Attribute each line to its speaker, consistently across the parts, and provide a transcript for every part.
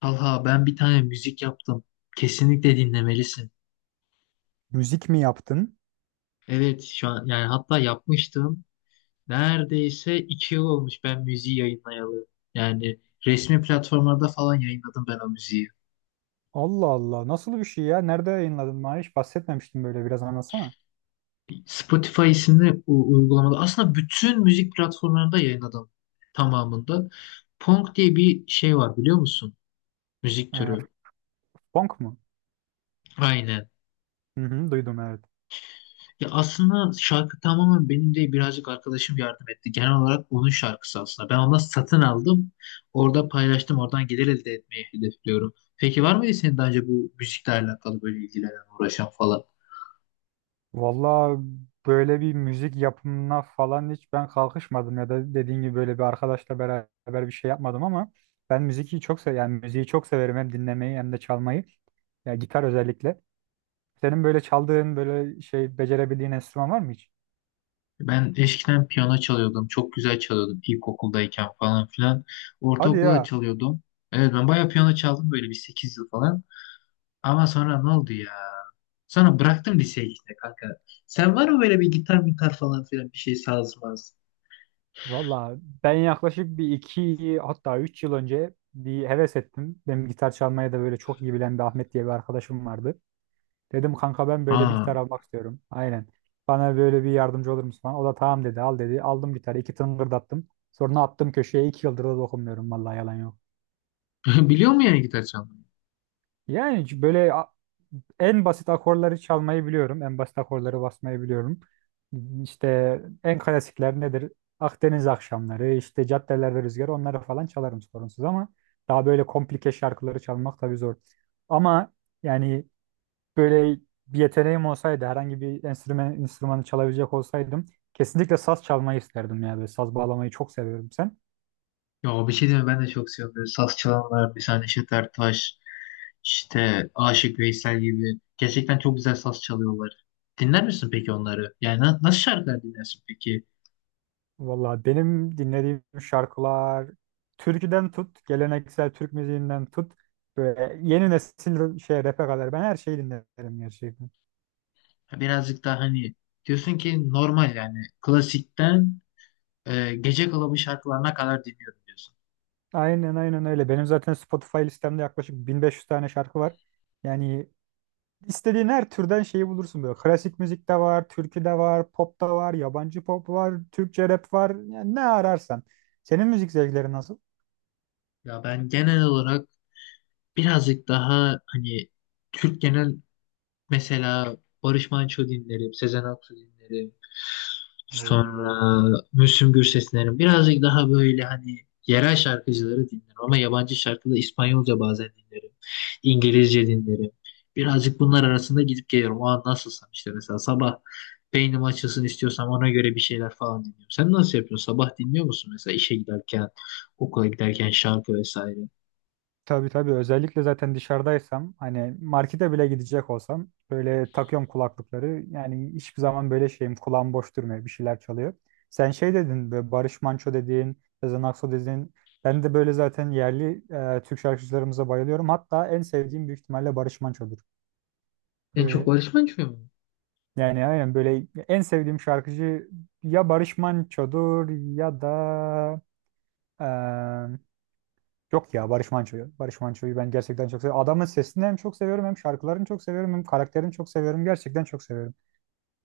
Speaker 1: Talha ben bir tane müzik yaptım. Kesinlikle dinlemelisin.
Speaker 2: Müzik mi yaptın?
Speaker 1: Evet şu an yani hatta yapmıştım. Neredeyse iki yıl olmuş ben müziği yayınlayalı. Yani resmi platformlarda falan yayınladım ben o müziği.
Speaker 2: Allah Allah. Nasıl bir şey ya? Nerede yayınladın? Bana hiç bahsetmemiştin böyle. Biraz anlatsana.
Speaker 1: Spotify isimli uygulamada aslında bütün müzik platformlarında yayınladım tamamında. Punk diye bir şey var biliyor musun? Müzik
Speaker 2: Ee,
Speaker 1: türü.
Speaker 2: funk mu?
Speaker 1: Aynen.
Speaker 2: Hı hı, duydum evet.
Speaker 1: Ya aslında şarkı tamamen benim değil, birazcık arkadaşım yardım etti. Genel olarak onun şarkısı aslında. Ben ondan satın aldım. Orada paylaştım. Oradan gelir elde etmeyi hedefliyorum. Peki var mıydı senin daha önce bu müzikle alakalı böyle ilgilenen, uğraşan falan?
Speaker 2: Valla böyle bir müzik yapımına falan hiç ben kalkışmadım ya da dediğin gibi böyle bir arkadaşla beraber bir şey yapmadım ama ben müziği çok sev yani müziği çok severim hem dinlemeyi hem de çalmayı. Ya gitar özellikle. Senin böyle çaldığın böyle şey becerebildiğin enstrüman var mı hiç?
Speaker 1: Ben eskiden piyano çalıyordum. Çok güzel çalıyordum ilkokuldayken falan filan.
Speaker 2: Hadi
Speaker 1: Ortaokulda da
Speaker 2: ya.
Speaker 1: çalıyordum. Evet, ben bayağı piyano çaldım, böyle bir 8 yıl falan. Ama sonra ne oldu ya? Sonra bıraktım liseye işte kanka. Sen var mı böyle bir gitar falan filan bir şey sazmaz?
Speaker 2: Valla ben yaklaşık bir iki hatta üç yıl önce bir heves ettim. Benim gitar çalmaya da böyle çok iyi bilen bir Ahmet diye bir arkadaşım vardı. Dedim kanka ben böyle bir
Speaker 1: Aa.
Speaker 2: gitar almak istiyorum. Aynen. Bana böyle bir yardımcı olur musun falan. O da tamam dedi al dedi. Aldım gitarı iki tıngırdattım. Sonra attım köşeye iki yıldır da dokunmuyorum vallahi yalan yok.
Speaker 1: Biliyor mu yani gitar çalmayı?
Speaker 2: Yani c- böyle a- en basit akorları çalmayı biliyorum. En basit akorları basmayı biliyorum. İşte en klasikler nedir? Akdeniz akşamları, işte caddelerde rüzgar onları falan çalarım sorunsuz ama daha böyle komplike şarkıları çalmak tabii zor. Ama yani böyle bir yeteneğim olsaydı, herhangi bir enstrüman, enstrümanı çalabilecek olsaydım kesinlikle saz çalmayı isterdim ya. Böyle saz bağlamayı çok seviyorum sen.
Speaker 1: Ya bir şey diyeyim mi? Ben de çok seviyorum. Böyle saz çalanlar, bir tane Neşet Taş işte Aşık Veysel gibi. Gerçekten çok güzel saz çalıyorlar. Dinler misin peki onları? Yani nasıl şarkılar dinlersin peki?
Speaker 2: Valla benim dinlediğim şarkılar türküden tut, geleneksel Türk müziğinden tut böyle yeni nesil şey rap'e kadar ben her şeyi dinlerim gerçekten.
Speaker 1: Ha, birazcık daha hani diyorsun ki normal yani klasikten gece kulübü şarkılarına kadar dinliyorum diyorsun.
Speaker 2: Aynen aynen öyle. Benim zaten Spotify listemde yaklaşık 1500 tane şarkı var. Yani istediğin her türden şeyi bulursun böyle. Klasik müzik de var, türkü de var, pop da var, yabancı pop var, Türkçe rap var. Yani ne ararsan. Senin müzik zevklerin nasıl?
Speaker 1: Ya ben genel olarak birazcık daha hani Türk genel. Mesela Barış Manço dinlerim, Sezen Aksu dinlerim.
Speaker 2: Oo.
Speaker 1: Sonra Müslüm Gürses dinlerim. Birazcık daha böyle hani yerel şarkıcıları dinlerim, ama yabancı şarkı da İspanyolca bazen dinlerim. İngilizce dinlerim. Birazcık bunlar arasında gidip geliyorum. O an nasılsam işte, mesela sabah beynim açılsın istiyorsam ona göre bir şeyler falan dinliyorum. Sen nasıl yapıyorsun? Sabah dinliyor musun mesela işe giderken, okula giderken şarkı vesaire?
Speaker 2: Tabii tabii özellikle zaten dışarıdaysam hani markete bile gidecek olsam böyle takıyorum kulaklıkları. Yani hiçbir zaman böyle şeyim kulağım boş durmuyor bir şeyler çalıyor. Sen şey dedin böyle Barış Manço dediğin, Sezen Aksu dediğin ben de böyle zaten yerli Türk şarkıcılarımıza bayılıyorum. Hatta en sevdiğim büyük ihtimalle Barış Manço'dur.
Speaker 1: En çok
Speaker 2: Böyle,
Speaker 1: Barış Manço'yu mu?
Speaker 2: yani aynen böyle en sevdiğim şarkıcı ya Barış Manço'dur ya da yok ya Barış Manço'yu. Barış Manço'yu ben gerçekten çok seviyorum. Adamın sesini hem çok seviyorum hem şarkılarını çok seviyorum hem karakterini çok seviyorum. Gerçekten çok seviyorum.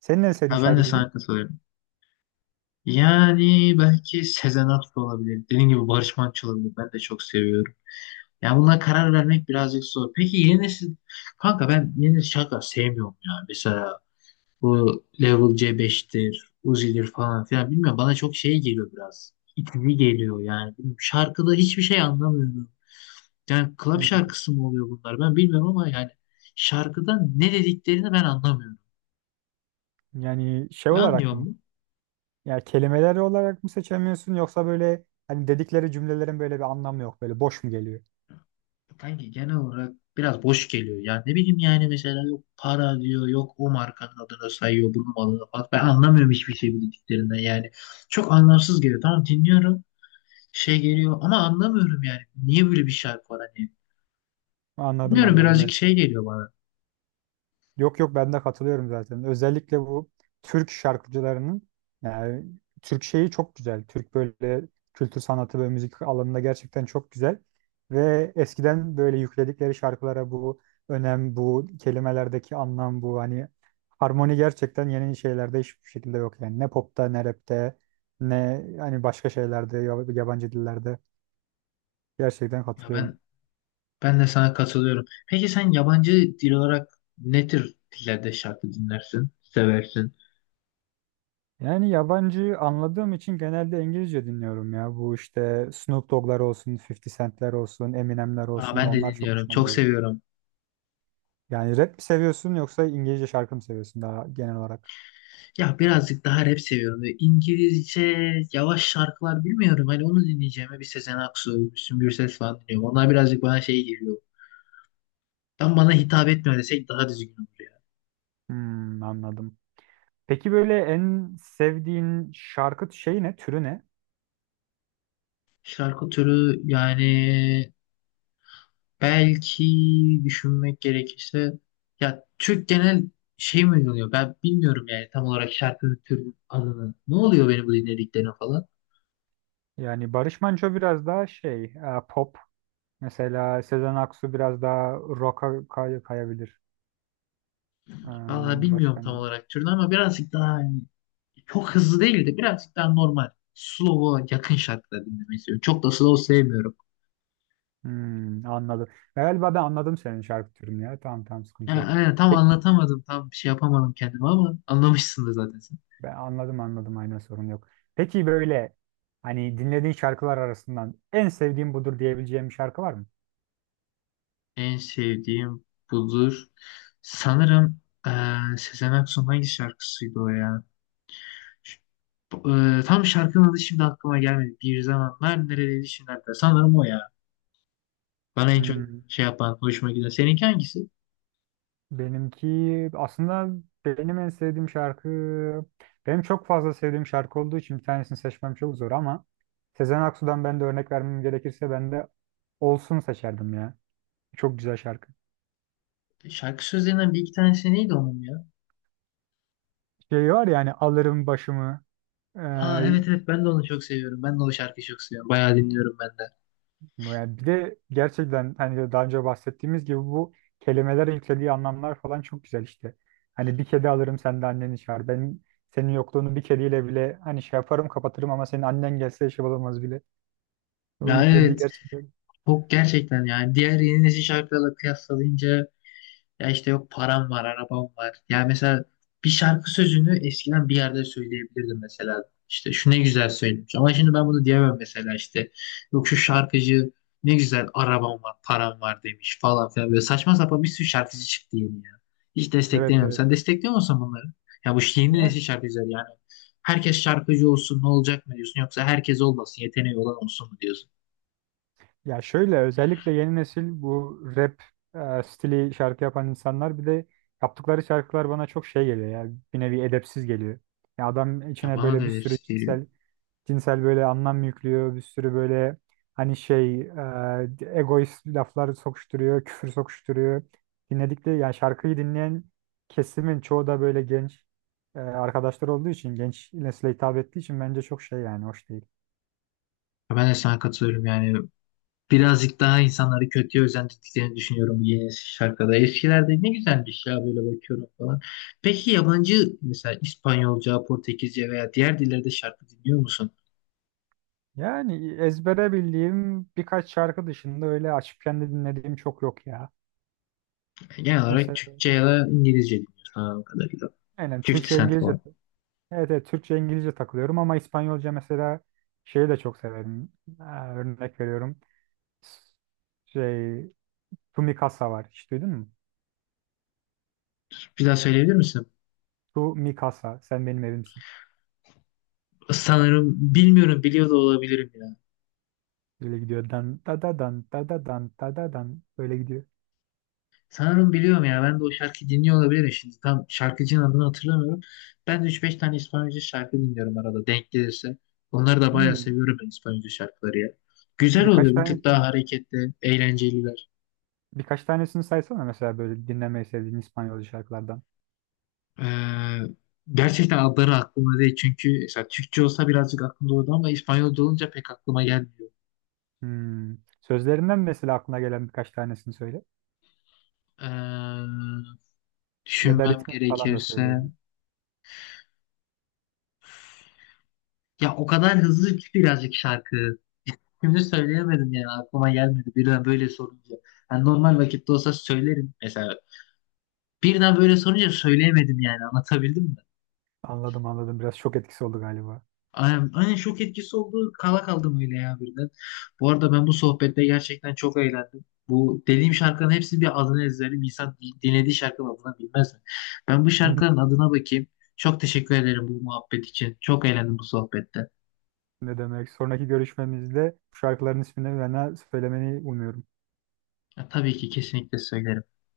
Speaker 2: Senin en sevdiğin
Speaker 1: Ha, ben de
Speaker 2: şarkıcı kim?
Speaker 1: sana katılıyorum. Yani belki Sezen Aksu olabilir. Dediğim gibi Barış Manço olabilir. Ben de çok seviyorum. Yani buna karar vermek birazcık zor. Peki yeni nesil, kanka ben yeni nesil şarkı sevmiyorum ya. Mesela bu Level C5'tir, Uzi'dir falan filan. Bilmiyorum, bana çok şey geliyor biraz. İtici geliyor yani. Bilmiyorum, şarkıda hiçbir şey anlamıyorum. Yani club
Speaker 2: Hmm.
Speaker 1: şarkısı mı oluyor bunlar? Ben bilmiyorum ama yani şarkıda ne dediklerini ben anlamıyorum.
Speaker 2: Yani şey
Speaker 1: Sen
Speaker 2: olarak
Speaker 1: anlıyor
Speaker 2: mı?
Speaker 1: musun?
Speaker 2: Ya kelimeleri olarak mı seçemiyorsun yoksa böyle hani dedikleri cümlelerin böyle bir anlamı yok. Böyle boş mu geliyor?
Speaker 1: Kanki genel olarak biraz boş geliyor. Yani ne bileyim, yani mesela yok para diyor, yok o markanın adını sayıyor, bunun malını falan. Ben anlamıyorum hiçbir şey bu dediklerinden yani. Çok anlamsız geliyor. Tamam, dinliyorum, şey geliyor ama anlamıyorum yani. Niye böyle bir şarkı var hani?
Speaker 2: Anladım
Speaker 1: Bilmiyorum,
Speaker 2: anladım.
Speaker 1: birazcık şey geliyor bana.
Speaker 2: Yok yok ben de katılıyorum zaten. Özellikle bu Türk şarkıcılarının yani Türk şeyi çok güzel. Türk böyle kültür sanatı ve müzik alanında gerçekten çok güzel. Ve eskiden böyle yükledikleri şarkılara bu önem, bu kelimelerdeki anlam, bu hani harmoni gerçekten yeni şeylerde hiçbir şekilde yok yani. Ne popta, ne rapte, ne hani başka şeylerde, yab- yabancı dillerde. Gerçekten
Speaker 1: Ya
Speaker 2: katılıyorum.
Speaker 1: ben ben de sana katılıyorum. Peki sen yabancı dil olarak ne tür dillerde şarkı dinlersin, seversin?
Speaker 2: Yani yabancı anladığım için genelde İngilizce dinliyorum ya. Bu işte Snoop Dogg'lar olsun, 50 Cent'ler olsun, Eminem'ler
Speaker 1: Aa,
Speaker 2: olsun
Speaker 1: ben de
Speaker 2: onlar çok
Speaker 1: dinliyorum,
Speaker 2: hoşuma
Speaker 1: çok
Speaker 2: gidiyor.
Speaker 1: seviyorum.
Speaker 2: Yani rap mi seviyorsun yoksa İngilizce şarkı mı seviyorsun daha genel olarak?
Speaker 1: Ya birazcık daha rap seviyorum. Böyle İngilizce yavaş şarkılar bilmiyorum. Hani onu dinleyeceğime bir Sezen Aksu, Müslüm Gürses falan dinliyorum. Onlar birazcık bana şey geliyor. Tam bana hitap etmiyor desek daha düzgün olur ya.
Speaker 2: Hmm, anladım. Peki böyle en sevdiğin şarkı şeyi ne, türü ne?
Speaker 1: Şarkı türü yani, belki düşünmek gerekirse, ya Türk genel şey mi oluyor? Ben bilmiyorum yani tam olarak şarkı türünün adını. Ne oluyor benim bu dinlediklerine falan.
Speaker 2: Yani Barış Manço biraz daha şey, pop. Mesela Sezen Aksu biraz daha rock'a kay- kayabilir. Ee,
Speaker 1: Valla bilmiyorum
Speaker 2: Başka ne
Speaker 1: tam
Speaker 2: var?
Speaker 1: olarak türünü, ama birazcık daha hani çok hızlı değil de birazcık daha normal. Slow'a yakın şarkılar dinlemeyi seviyorum. Çok da slow sevmiyorum.
Speaker 2: Hmm, anladım. Galiba ben anladım senin şarkı türünü ya. Tamam tamam sıkıntı
Speaker 1: Yani,
Speaker 2: yok.
Speaker 1: aynen, tam
Speaker 2: Peki,
Speaker 1: anlatamadım. Tam bir şey yapamadım kendime ama anlamışsındır zaten sen.
Speaker 2: ben anladım anladım aynen sorun yok. Peki böyle hani dinlediğin şarkılar arasından en sevdiğim budur diyebileceğim bir şarkı var mı?
Speaker 1: En sevdiğim budur. Sanırım Sezen Aksu'nun hangi şarkısıydı o ya? Ş- tam şarkının adı şimdi aklıma gelmedi. Bir zamanlar neredeydi şimdi hatta. Sanırım o ya. Bana en çok
Speaker 2: Hmm,
Speaker 1: şey yapan, hoşuma giden. Seninki hangisi?
Speaker 2: benimki aslında benim en sevdiğim şarkı benim çok fazla sevdiğim şarkı olduğu için bir tanesini seçmem çok zor ama Sezen Aksu'dan ben de örnek vermem gerekirse ben de Olsun seçerdim ya. Çok güzel şarkı.
Speaker 1: Şarkı sözlerinden bir iki tanesi neydi onun ya?
Speaker 2: Şey var ya hani alırım başımı.
Speaker 1: Aa,
Speaker 2: Ee,
Speaker 1: evet evet, ben de onu çok seviyorum. Ben de o şarkıyı çok seviyorum. Bayağı dinliyorum ben de.
Speaker 2: yani bir de gerçekten hani daha önce bahsettiğimiz gibi bu kelimeler yüklediği anlamlar falan çok güzel işte. Hani bir kedi alırım sen de anneni çağır. Ben senin yokluğunu bir kediyle bile hani şey yaparım kapatırım ama senin annen gelse şey olamaz bile. O
Speaker 1: Ya
Speaker 2: yüklediği
Speaker 1: evet.
Speaker 2: gerçekten.
Speaker 1: Çok gerçekten yani diğer yeni nesil şarkılarla kıyaslayınca, ya işte yok param var, arabam var. Ya mesela bir şarkı sözünü eskiden bir yerde söyleyebilirdim mesela. İşte şu ne güzel söylemiş. Ama şimdi ben bunu diyemem mesela işte. Yok şu şarkıcı ne güzel arabam var, param var demiş falan filan. Böyle saçma sapan bir sürü şarkıcı çıktı yeni ya. Hiç
Speaker 2: Evet
Speaker 1: desteklemiyorum.
Speaker 2: evet.
Speaker 1: Sen destekliyor musun bunları? Ya bu yeni nesil şarkıcılar yani. Herkes şarkıcı olsun ne olacak mı diyorsun? Yoksa herkes olmasın, yeteneği olan olsun mu diyorsun?
Speaker 2: Ya şöyle özellikle yeni nesil bu rap stili şarkı yapan insanlar bir de yaptıkları şarkılar bana çok şey geliyor ya bir nevi edepsiz geliyor. Ya adam
Speaker 1: Ya
Speaker 2: içine
Speaker 1: bana da
Speaker 2: böyle bir sürü
Speaker 1: hepsi geliyor.
Speaker 2: cinsel cinsel böyle anlam yüklüyor, bir sürü böyle hani şey egoist laflar sokuşturuyor, küfür sokuşturuyor. Dinledikleri yani şarkıyı dinleyen kesimin çoğu da böyle genç arkadaşlar olduğu için genç nesile hitap ettiği için bence çok şey yani hoş değil.
Speaker 1: Ya ben de sana katılıyorum yani. Birazcık daha insanları kötüye özendirdiklerini düşünüyorum bu yeni şarkıda. Eskilerde ne güzelmiş ya, böyle bakıyorum falan. Peki yabancı, mesela İspanyolca, Portekizce veya diğer dillerde şarkı dinliyor musun?
Speaker 2: Yani ezbere bildiğim birkaç şarkı dışında öyle açıp kendi dinlediğim çok yok ya.
Speaker 1: Yani genel olarak
Speaker 2: Mesela
Speaker 1: Türkçe ya da İngilizce dinliyorsun anladığım kadarıyla.
Speaker 2: aynen
Speaker 1: 50
Speaker 2: Türkçe
Speaker 1: Cent
Speaker 2: İngilizce
Speaker 1: falan.
Speaker 2: evet, evet Türkçe İngilizce takılıyorum ama İspanyolca mesela şeyi de çok severim. Ha, örnek veriyorum. S- şey Tu Mi Casa var. Hiç duydun mu?
Speaker 1: Bir daha söyleyebilir misin?
Speaker 2: Tu Mi Casa. Sen benim evimsin.
Speaker 1: Sanırım bilmiyorum, biliyor da olabilirim.
Speaker 2: Böyle gidiyor. Dan da da dan da da dan da da dan. Böyle gidiyor.
Speaker 1: Sanırım biliyorum ya. Ben de o şarkı dinliyor olabilirim şimdi. Tam şarkıcının adını hatırlamıyorum. Ben de 3-5 tane İspanyolca şarkı dinliyorum arada denk gelirse. Onları da bayağı
Speaker 2: Hmm.
Speaker 1: seviyorum ben İspanyolca şarkıları ya. Güzel
Speaker 2: Birkaç
Speaker 1: oluyor. Bir
Speaker 2: tane
Speaker 1: tık daha hareketli, eğlenceliler.
Speaker 2: birkaç tanesini saysana mesela böyle dinlemeyi sevdiğin İspanyolca şarkılardan.
Speaker 1: Ee, gerçekten adları aklıma değil. Çünkü mesela Türkçe olsa birazcık aklımda olurdu ama İspanyolca olunca pek aklıma gelmiyor.
Speaker 2: Hmm. Sözlerinden mesela aklına gelen birkaç tanesini söyle.
Speaker 1: Ee,
Speaker 2: Ya da
Speaker 1: düşünmem
Speaker 2: ritmini falan da
Speaker 1: gerekirse,
Speaker 2: söyleyebilirim.
Speaker 1: ya o kadar hızlı ki birazcık şarkı. Şimdi söyleyemedim yani, aklıma gelmedi birden böyle sorunca. Yani normal vakitte olsa söylerim mesela. Birden böyle sorunca söyleyemedim yani, anlatabildim mi?
Speaker 2: Anladım anladım. Biraz şok etkisi oldu galiba.
Speaker 1: Aynen, aynen şok etkisi oldu. Kala kaldım öyle ya birden. Bu arada ben bu sohbette gerçekten çok eğlendim. Bu dediğim şarkının hepsi bir adını ezberim. İnsan dinlediği şarkının adını bilmez mi? Ben bu şarkının adına bakayım. Çok teşekkür ederim bu muhabbet için. Çok eğlendim bu sohbette.
Speaker 2: Ne demek? Sonraki görüşmemizde bu şarkıların ismini bana söylemeni umuyorum.
Speaker 1: Ya, tabii ki kesinlikle söylerim.